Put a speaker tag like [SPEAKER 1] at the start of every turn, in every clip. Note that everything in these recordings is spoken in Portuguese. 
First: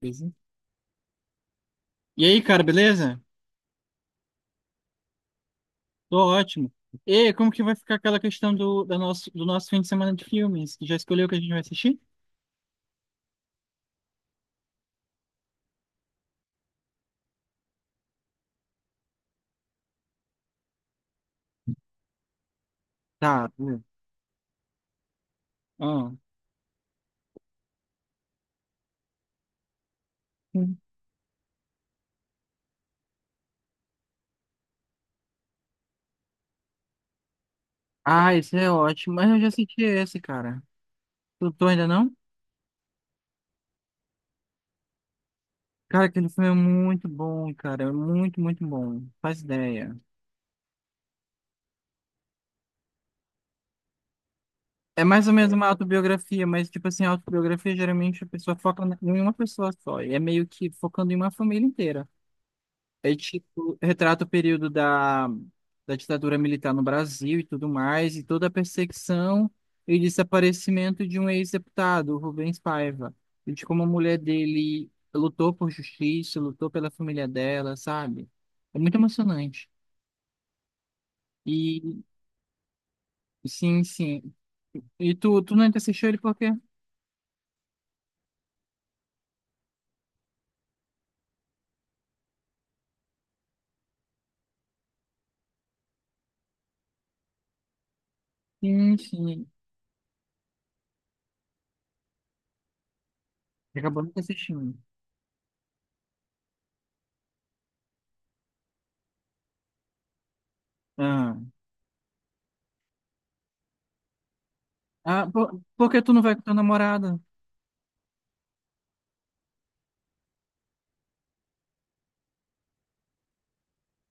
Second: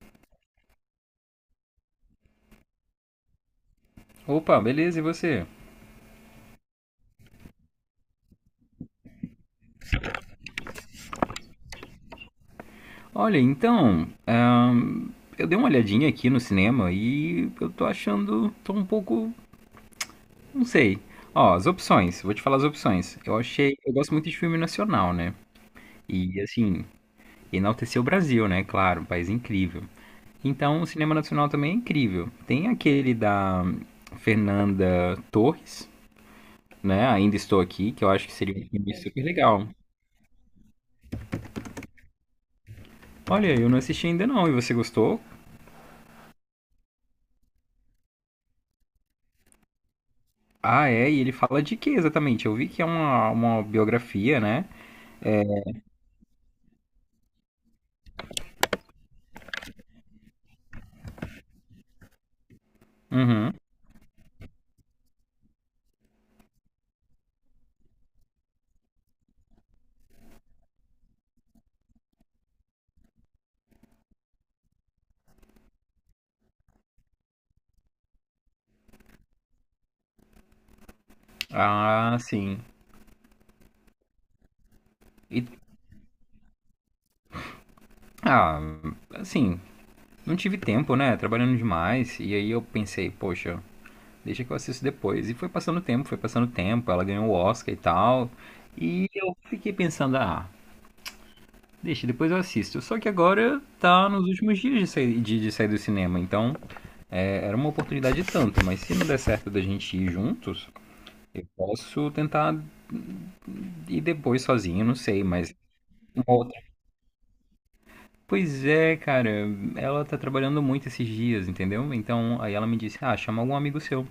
[SPEAKER 1] Beleza. E aí, cara, beleza?
[SPEAKER 2] Opa, beleza, e você?
[SPEAKER 1] Tô ótimo. E como que vai ficar aquela questão do nosso fim de semana de filmes? Já escolheu o que a gente vai assistir?
[SPEAKER 2] Olha, então, ahn, eu dei uma olhadinha aqui no cinema e eu tô achando, tô um pouco, não sei. Ó, as opções, vou te falar as opções. Eu
[SPEAKER 1] Tá,
[SPEAKER 2] achei,
[SPEAKER 1] né?
[SPEAKER 2] eu gosto muito de filme nacional, né?
[SPEAKER 1] Ah.
[SPEAKER 2] E assim, enaltecer o Brasil, né? Claro, um país incrível.
[SPEAKER 1] Hum.
[SPEAKER 2] Então, o cinema nacional também é incrível. Tem aquele da Fernanda Torres, né? Ainda Estou Aqui, que eu acho que
[SPEAKER 1] Ah,
[SPEAKER 2] seria
[SPEAKER 1] esse
[SPEAKER 2] um
[SPEAKER 1] é
[SPEAKER 2] filme
[SPEAKER 1] ótimo.
[SPEAKER 2] super
[SPEAKER 1] Mas eu já
[SPEAKER 2] legal.
[SPEAKER 1] assisti esse, cara. Tu ainda não?
[SPEAKER 2] Olha, eu não assisti ainda não, e você gostou?
[SPEAKER 1] Cara, aquele filme é muito bom, cara. É muito bom. Faz ideia.
[SPEAKER 2] Ah, é, e ele fala de que exatamente? Eu vi que é uma biografia, né?
[SPEAKER 1] É mais ou menos uma autobiografia, mas, tipo assim, a autobiografia geralmente a pessoa foca em uma pessoa só. E é meio que focando em uma família inteira. É
[SPEAKER 2] Uhum.
[SPEAKER 1] tipo, retrata o período da ditadura militar no Brasil e tudo mais, e toda a perseguição e desaparecimento de um ex-deputado, o Rubens Paiva. E de como a mulher dele lutou por justiça, lutou pela família dela, sabe? É muito emocionante. E
[SPEAKER 2] Ah, sim.
[SPEAKER 1] sim, sim. E
[SPEAKER 2] E,
[SPEAKER 1] tu nunca assistiu ele por quê?
[SPEAKER 2] ah, assim, não tive tempo, né? Trabalhando demais. E aí eu pensei, poxa, deixa que eu assisto depois. E foi passando tempo, foi passando tempo. Ela ganhou o Oscar e tal.
[SPEAKER 1] Sim,
[SPEAKER 2] E eu
[SPEAKER 1] sim.
[SPEAKER 2] fiquei pensando, ah, deixa, depois eu assisto. Só que agora
[SPEAKER 1] Acabou
[SPEAKER 2] tá
[SPEAKER 1] nunca
[SPEAKER 2] nos últimos
[SPEAKER 1] assistindo.
[SPEAKER 2] dias de sair, de sair do cinema. Então, é, era uma oportunidade tanto. Mas se não der certo da gente ir juntos,
[SPEAKER 1] Ah,
[SPEAKER 2] eu posso tentar e depois sozinho, não sei,
[SPEAKER 1] ah
[SPEAKER 2] mas
[SPEAKER 1] por que tu não
[SPEAKER 2] uma
[SPEAKER 1] vai com tua
[SPEAKER 2] outra.
[SPEAKER 1] namorada?
[SPEAKER 2] Pois é, cara, ela tá trabalhando muito esses dias, entendeu? Então, aí ela me disse: "Ah, chama algum amigo seu".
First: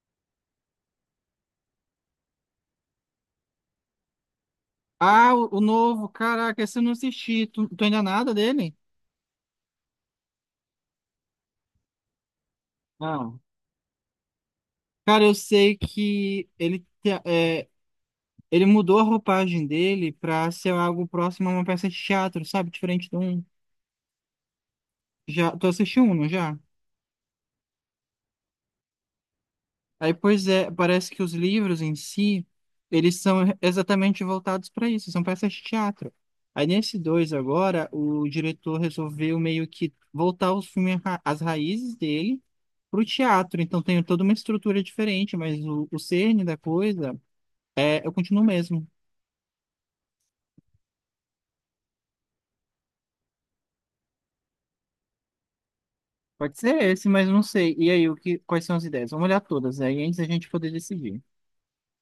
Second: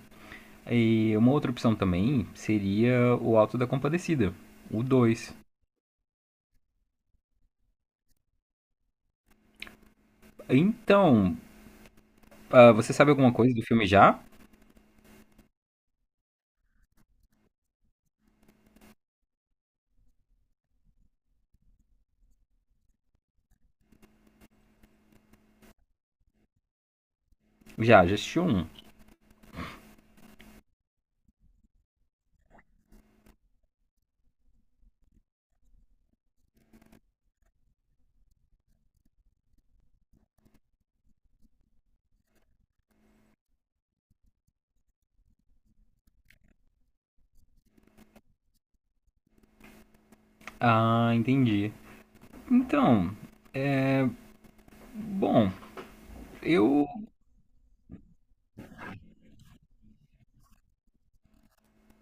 [SPEAKER 2] E uma outra opção também seria o Auto da Compadecida, o
[SPEAKER 1] Ah,
[SPEAKER 2] dois.
[SPEAKER 1] o novo, caraca, esse eu não assisti. Tu ainda nada dele?
[SPEAKER 2] Então, você sabe alguma
[SPEAKER 1] Ah,
[SPEAKER 2] coisa do filme já?
[SPEAKER 1] cara, eu sei que ele mudou a roupagem dele pra ser algo próximo a uma peça de teatro, sabe? Diferente de um. Já, tu assistiu um, não já?
[SPEAKER 2] Já, já assisti um.
[SPEAKER 1] Aí, pois é, parece que os livros em si, eles são exatamente voltados para isso, são peças de teatro. Aí, nesse dois agora, o diretor resolveu meio que voltar os filmes, as raízes dele pro teatro. Então, tem toda uma estrutura diferente, mas o cerne da coisa é, eu continuo mesmo.
[SPEAKER 2] Ah, entendi. Então, bom,
[SPEAKER 1] Pode ser
[SPEAKER 2] eu.
[SPEAKER 1] esse, mas não sei. E aí, quais são as ideias? Vamos olhar todas aí antes da gente poder decidir.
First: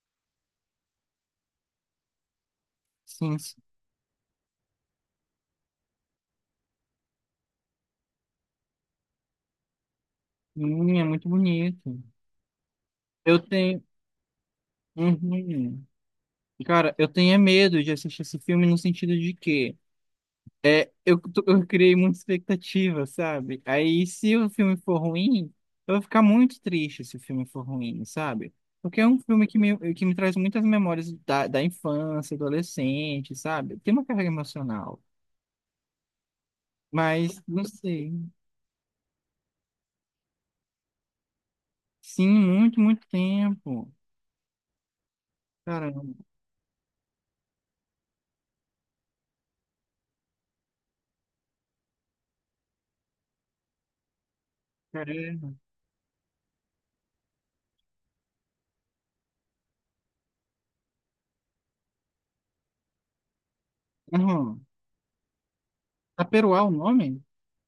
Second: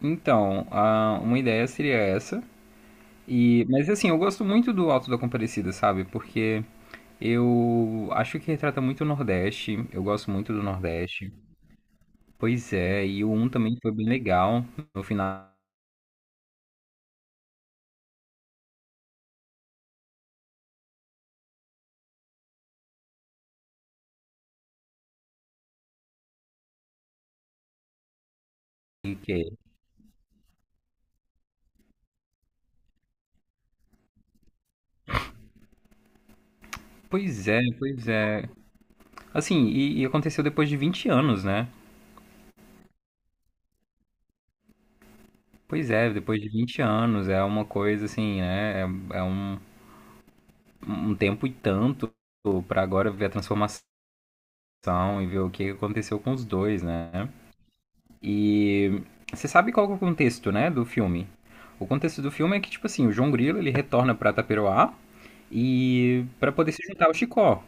[SPEAKER 2] Então, uma ideia seria essa.
[SPEAKER 1] Sim, sim.
[SPEAKER 2] E, mas assim, eu gosto muito do Auto da Compadecida, sabe? Porque eu acho que retrata muito o Nordeste. Eu gosto muito do
[SPEAKER 1] É muito
[SPEAKER 2] Nordeste.
[SPEAKER 1] bonito.
[SPEAKER 2] Pois é, e o
[SPEAKER 1] Eu
[SPEAKER 2] um também
[SPEAKER 1] tenho.
[SPEAKER 2] foi bem legal no final.
[SPEAKER 1] Uhum. Cara, eu tenho é medo de assistir esse filme no sentido de que eu criei muita expectativa, sabe? Aí, se o filme for ruim, eu vou ficar muito triste se o filme for ruim, sabe? Porque é
[SPEAKER 2] E
[SPEAKER 1] um
[SPEAKER 2] que
[SPEAKER 1] filme
[SPEAKER 2] é-
[SPEAKER 1] que que me traz muitas memórias da infância, adolescente, sabe? Tem uma carga emocional. Mas
[SPEAKER 2] Pois é,
[SPEAKER 1] não
[SPEAKER 2] pois
[SPEAKER 1] sei.
[SPEAKER 2] é. Assim, e aconteceu depois de 20 anos, né?
[SPEAKER 1] Sim, muito tempo.
[SPEAKER 2] Pois
[SPEAKER 1] Caramba,
[SPEAKER 2] é, depois de 20 anos, é uma coisa assim, né? É um tempo e tanto pra agora ver a transformação e ver o
[SPEAKER 1] caramba.
[SPEAKER 2] que aconteceu com os dois, né? E você sabe qual que é o contexto, né, do filme? O contexto do filme é que, tipo assim, o João Grilo, ele retorna pra
[SPEAKER 1] Aham.
[SPEAKER 2] Taperoá e para
[SPEAKER 1] Taperoá é o
[SPEAKER 2] poder se juntar ao
[SPEAKER 1] nome?
[SPEAKER 2] Chicó,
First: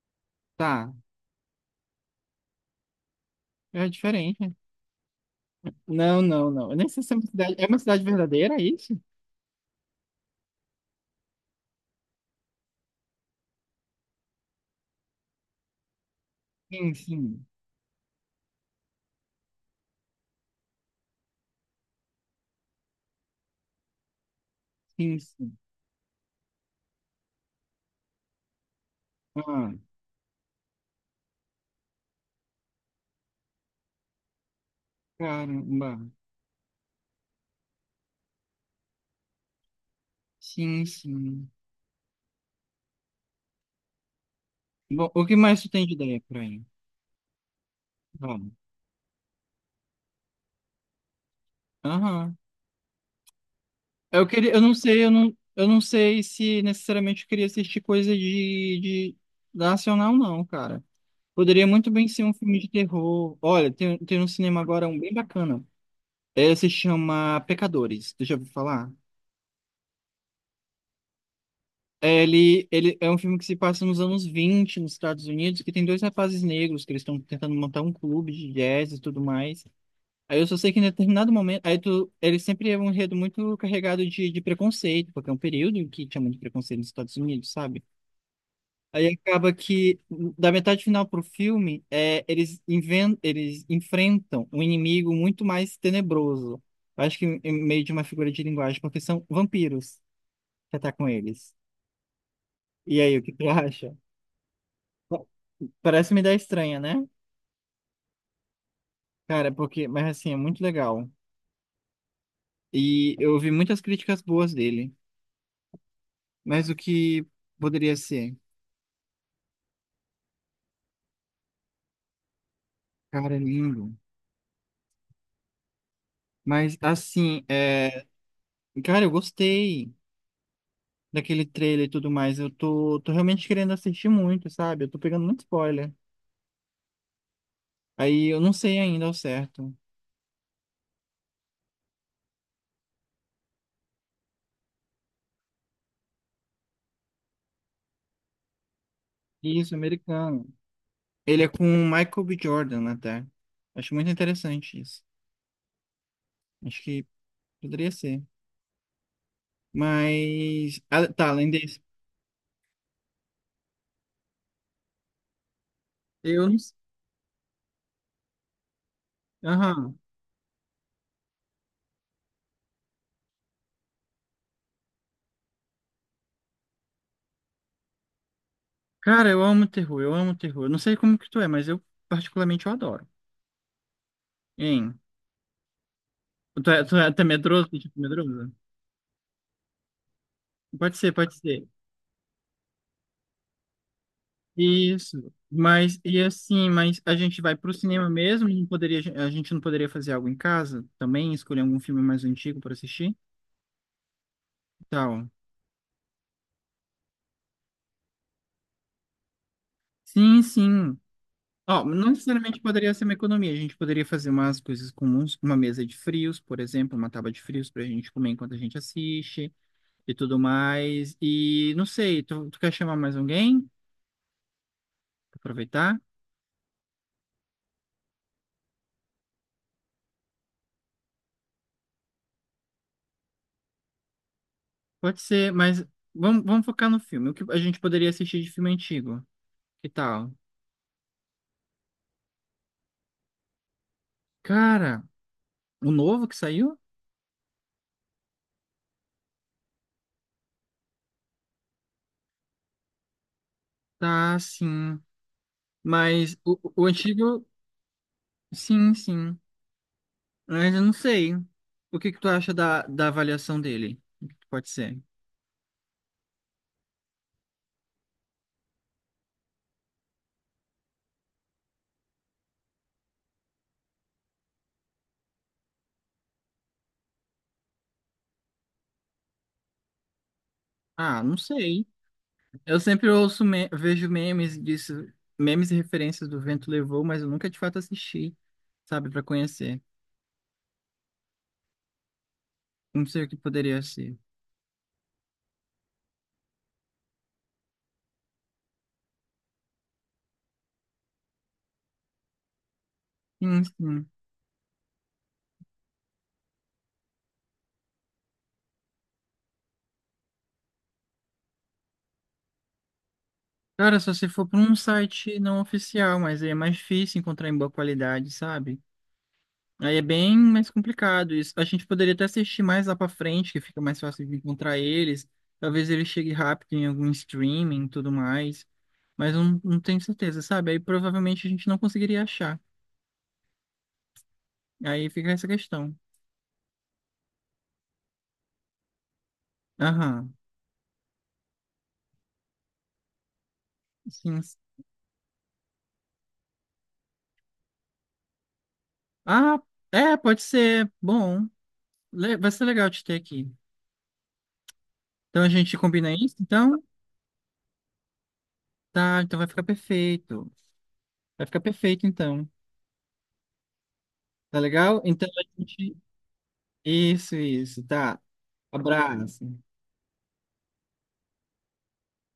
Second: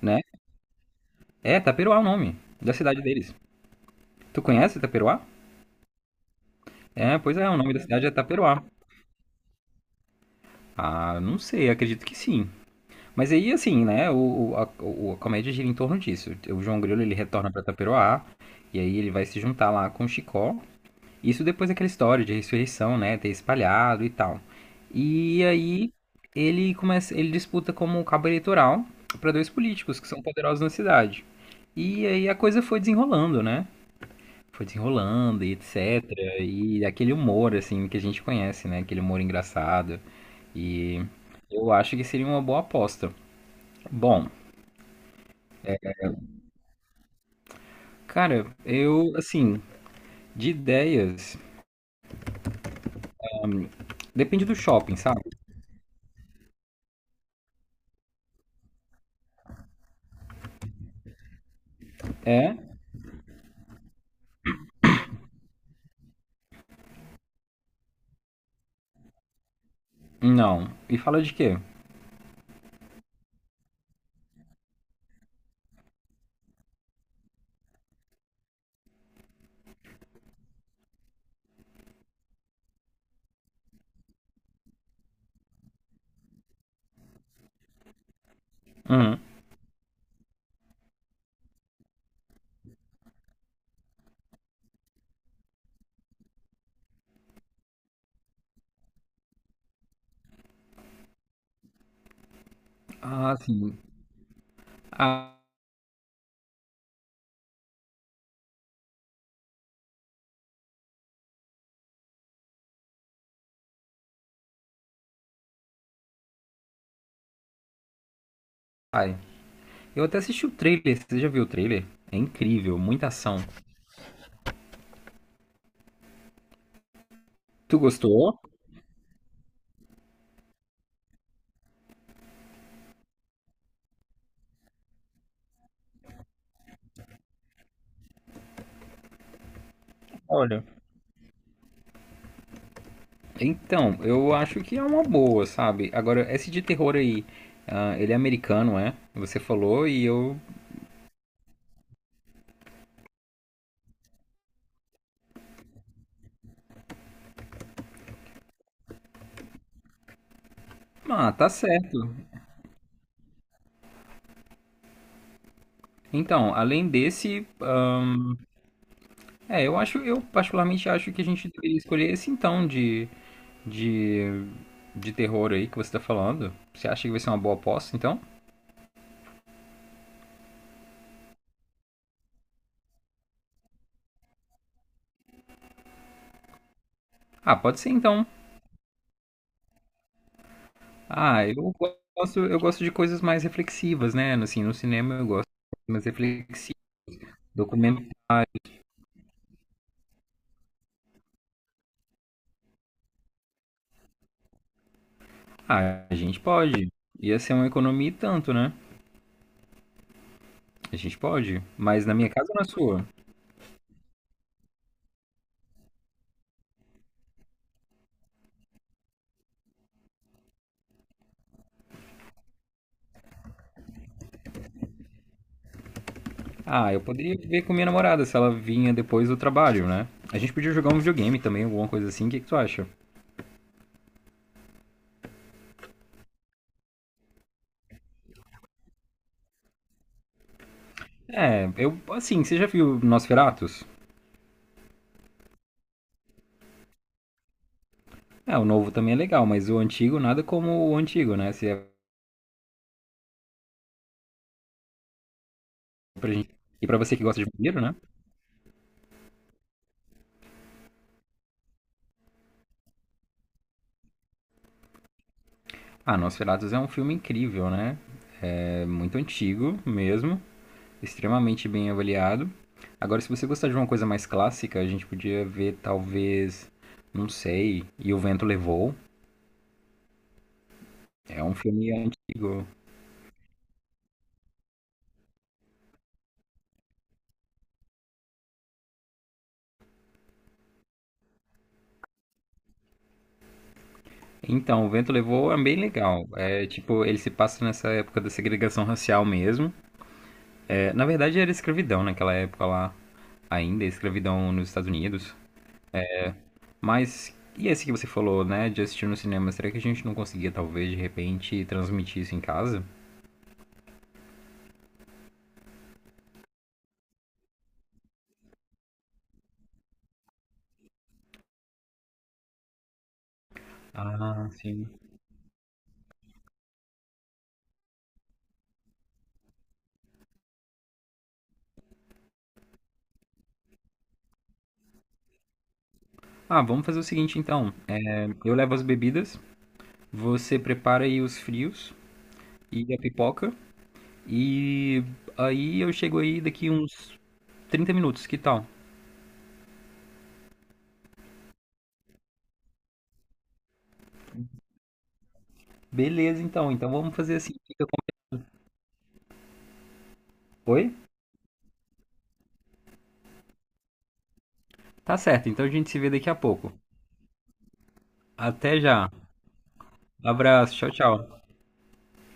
[SPEAKER 2] né?
[SPEAKER 1] Tá,
[SPEAKER 2] É, Taperoá é o nome da cidade deles.
[SPEAKER 1] é
[SPEAKER 2] Tu
[SPEAKER 1] diferente.
[SPEAKER 2] conhece Taperoá?
[SPEAKER 1] Não, não, não. Eu nem sei se é
[SPEAKER 2] É,
[SPEAKER 1] uma
[SPEAKER 2] pois é,
[SPEAKER 1] cidade.
[SPEAKER 2] o
[SPEAKER 1] É
[SPEAKER 2] nome
[SPEAKER 1] uma
[SPEAKER 2] da
[SPEAKER 1] cidade
[SPEAKER 2] cidade é
[SPEAKER 1] verdadeira, é
[SPEAKER 2] Taperoá.
[SPEAKER 1] isso?
[SPEAKER 2] Ah, não sei, acredito que sim. Mas aí, assim, né, a comédia gira em torno disso. O João
[SPEAKER 1] Sim,
[SPEAKER 2] Grilo, ele
[SPEAKER 1] sim.
[SPEAKER 2] retorna pra Taperoá, e aí ele vai se juntar lá com o Chicó. Isso depois daquela história de ressurreição, né, ter espalhado e tal.
[SPEAKER 1] Sim,
[SPEAKER 2] E
[SPEAKER 1] sim.
[SPEAKER 2] aí ele começa, ele disputa como um cabo eleitoral para dois
[SPEAKER 1] Ah,
[SPEAKER 2] políticos que são poderosos na cidade. E aí a coisa foi desenrolando, né? Foi desenrolando e
[SPEAKER 1] caramba.
[SPEAKER 2] etc. E aquele humor assim que a gente conhece, né, aquele humor engraçado.
[SPEAKER 1] Sim,
[SPEAKER 2] E
[SPEAKER 1] sim.
[SPEAKER 2] eu acho que seria uma boa aposta. Bom,
[SPEAKER 1] Bom, o que mais tu tem de ideia por aí?
[SPEAKER 2] cara,
[SPEAKER 1] Vamos.
[SPEAKER 2] eu assim, de ideias,
[SPEAKER 1] Aham. Eu
[SPEAKER 2] depende
[SPEAKER 1] queria,
[SPEAKER 2] do
[SPEAKER 1] eu não
[SPEAKER 2] shopping,
[SPEAKER 1] sei,
[SPEAKER 2] sabe?
[SPEAKER 1] eu não sei se necessariamente eu queria assistir coisa de nacional, não, cara. Poderia muito bem ser um
[SPEAKER 2] É?
[SPEAKER 1] filme de terror. Olha, tem um cinema agora um bem bacana. É, se chama Pecadores. Tu já eu falar.
[SPEAKER 2] Não. E fala de quê?
[SPEAKER 1] É, ele é um filme que se passa nos anos 20 nos Estados Unidos, que tem dois rapazes negros que eles estão tentando montar um clube de jazz e tudo mais. Aí eu só sei que em determinado momento, aí tu, ele sempre é um enredo muito carregado de preconceito, porque é um período em que chamam de preconceito nos Estados Unidos, sabe? Aí
[SPEAKER 2] Uhum.
[SPEAKER 1] acaba que, da metade final pro filme, é, eles enfrentam um inimigo muito mais tenebroso. Acho que em meio de uma figura de linguagem, porque são vampiros que atacam eles. E aí, o que
[SPEAKER 2] Ah,
[SPEAKER 1] tu
[SPEAKER 2] sim.
[SPEAKER 1] acha?
[SPEAKER 2] Ah,
[SPEAKER 1] Parece uma ideia estranha, né? Cara, porque, mas assim, é muito legal. E eu ouvi muitas críticas boas dele. Mas o que poderia ser?
[SPEAKER 2] ai. Eu até assisti o trailer. Você já viu o trailer? É incrível, muita
[SPEAKER 1] Cara,
[SPEAKER 2] ação.
[SPEAKER 1] é lindo. Mas assim,
[SPEAKER 2] Tu
[SPEAKER 1] é...
[SPEAKER 2] gostou?
[SPEAKER 1] cara, eu gostei daquele trailer e tudo mais. Eu tô realmente querendo assistir muito, sabe? Eu tô pegando muito spoiler. Aí eu não sei ainda ao certo.
[SPEAKER 2] Olha. Então, eu acho que é uma boa, sabe? Agora, esse de terror aí, ah, ele é americano, é? Você
[SPEAKER 1] Isso,
[SPEAKER 2] falou e eu.
[SPEAKER 1] americano. Ele é com o Michael B. Jordan até. Acho muito interessante isso. Acho que poderia ser. Mas. Ah, tá,
[SPEAKER 2] Ah, tá
[SPEAKER 1] além desse.
[SPEAKER 2] certo.
[SPEAKER 1] Eu
[SPEAKER 2] Então,
[SPEAKER 1] não sei.
[SPEAKER 2] além desse, é, eu
[SPEAKER 1] Aham.
[SPEAKER 2] acho, eu particularmente acho que a gente deveria escolher esse então de, de, de terror aí que você tá falando. Você acha que vai ser uma boa aposta, então?
[SPEAKER 1] Cara, eu amo terror, eu amo terror. Eu não sei como que tu é, mas eu particularmente eu adoro. Hein? Tu é até
[SPEAKER 2] Ah,
[SPEAKER 1] medroso?
[SPEAKER 2] pode ser
[SPEAKER 1] Tipo,
[SPEAKER 2] então.
[SPEAKER 1] medroso? Pode ser, pode
[SPEAKER 2] Ah,
[SPEAKER 1] ser.
[SPEAKER 2] eu gosto de coisas mais reflexivas, né? Assim, no cinema eu
[SPEAKER 1] Isso,
[SPEAKER 2] gosto de coisas
[SPEAKER 1] mas
[SPEAKER 2] mais
[SPEAKER 1] e assim,
[SPEAKER 2] reflexivas.
[SPEAKER 1] mas a gente vai pro cinema mesmo?
[SPEAKER 2] Documentário.
[SPEAKER 1] A gente não poderia fazer algo em casa também? Escolher algum filme mais antigo para assistir? Tal.
[SPEAKER 2] Ah, a gente pode. Ia ser uma economia e tanto, né?
[SPEAKER 1] Sim,
[SPEAKER 2] A
[SPEAKER 1] sim.
[SPEAKER 2] gente pode.
[SPEAKER 1] Ó,
[SPEAKER 2] Mas
[SPEAKER 1] não
[SPEAKER 2] na minha casa ou
[SPEAKER 1] necessariamente
[SPEAKER 2] na
[SPEAKER 1] poderia ser
[SPEAKER 2] sua?
[SPEAKER 1] uma economia. A gente poderia fazer umas coisas comuns, uma mesa de frios, por exemplo, uma tábua de frios para a gente comer enquanto a gente assiste e tudo mais. E não sei, tu quer chamar mais alguém? Pra aproveitar?
[SPEAKER 2] Ah, eu poderia ver com minha namorada se ela vinha depois do trabalho, né? A gente podia jogar um videogame também, alguma coisa assim. O que que tu acha?
[SPEAKER 1] Pode ser, mas vamos focar no filme. O que a gente poderia assistir de filme antigo? Que tal?
[SPEAKER 2] É, eu, assim, você já viu Nosferatus?
[SPEAKER 1] Cara. O novo que saiu?
[SPEAKER 2] É, o novo também é legal, mas o antigo, nada como o antigo, né? Se é
[SPEAKER 1] Tá, sim.
[SPEAKER 2] pra
[SPEAKER 1] Mas
[SPEAKER 2] gente...
[SPEAKER 1] o
[SPEAKER 2] E pra você que gosta
[SPEAKER 1] antigo,
[SPEAKER 2] de vampiro, né?
[SPEAKER 1] sim, sim. Mas eu não sei. O que que tu acha da avaliação dele? O que que pode ser.
[SPEAKER 2] Ah, Nosferatus é um filme incrível, né? É muito antigo mesmo, extremamente bem avaliado. Agora, se você gostar de uma coisa mais clássica, a gente podia ver talvez, não sei, E o Vento Levou.
[SPEAKER 1] Ah, não
[SPEAKER 2] É um
[SPEAKER 1] sei.
[SPEAKER 2] filme antigo.
[SPEAKER 1] Eu sempre ouço, vejo memes disso, memes e referências do Vento Levou, mas eu nunca de fato assisti, sabe, pra conhecer. Não sei o que poderia ser.
[SPEAKER 2] Então, O Vento Levou é bem legal. É tipo, ele se passa nessa época da segregação racial mesmo. É, na verdade, era escravidão naquela época lá,
[SPEAKER 1] Sim,
[SPEAKER 2] ainda, é
[SPEAKER 1] sim.
[SPEAKER 2] escravidão nos Estados Unidos. Mas, e esse que você falou, né, de assistir no cinema, será que a gente não conseguia talvez de repente transmitir isso em casa?
[SPEAKER 1] Cara, só se for pra um site não oficial, mas aí é mais difícil encontrar em boa qualidade, sabe? Aí é bem mais complicado isso. A gente poderia até assistir mais lá pra frente, que fica mais fácil de
[SPEAKER 2] Ah,
[SPEAKER 1] encontrar
[SPEAKER 2] sim.
[SPEAKER 1] eles. Talvez ele chegue rápido em algum streaming e tudo mais. Mas eu não, não tenho certeza, sabe? Aí provavelmente a gente não conseguiria achar. Aí fica essa questão.
[SPEAKER 2] Ah, vamos fazer o seguinte então. Eu levo as bebidas,
[SPEAKER 1] Aham.
[SPEAKER 2] você prepara aí os frios e a pipoca,
[SPEAKER 1] Sim.
[SPEAKER 2] e aí eu chego aí daqui uns 30 minutos, que tal?
[SPEAKER 1] Ah, é, pode ser. Bom, vai ser legal te ter aqui. Então a gente combina isso,
[SPEAKER 2] Beleza então,
[SPEAKER 1] então?
[SPEAKER 2] então vamos fazer assim. Fica
[SPEAKER 1] Tá, então vai ficar perfeito.
[SPEAKER 2] Oi?
[SPEAKER 1] Vai ficar perfeito, então. Tá legal?
[SPEAKER 2] Tá
[SPEAKER 1] Então
[SPEAKER 2] certo,
[SPEAKER 1] a
[SPEAKER 2] então a gente
[SPEAKER 1] gente.
[SPEAKER 2] se vê daqui a pouco.
[SPEAKER 1] Isso, tá.
[SPEAKER 2] Até já.
[SPEAKER 1] Abraço.
[SPEAKER 2] Abraço, tchau, tchau.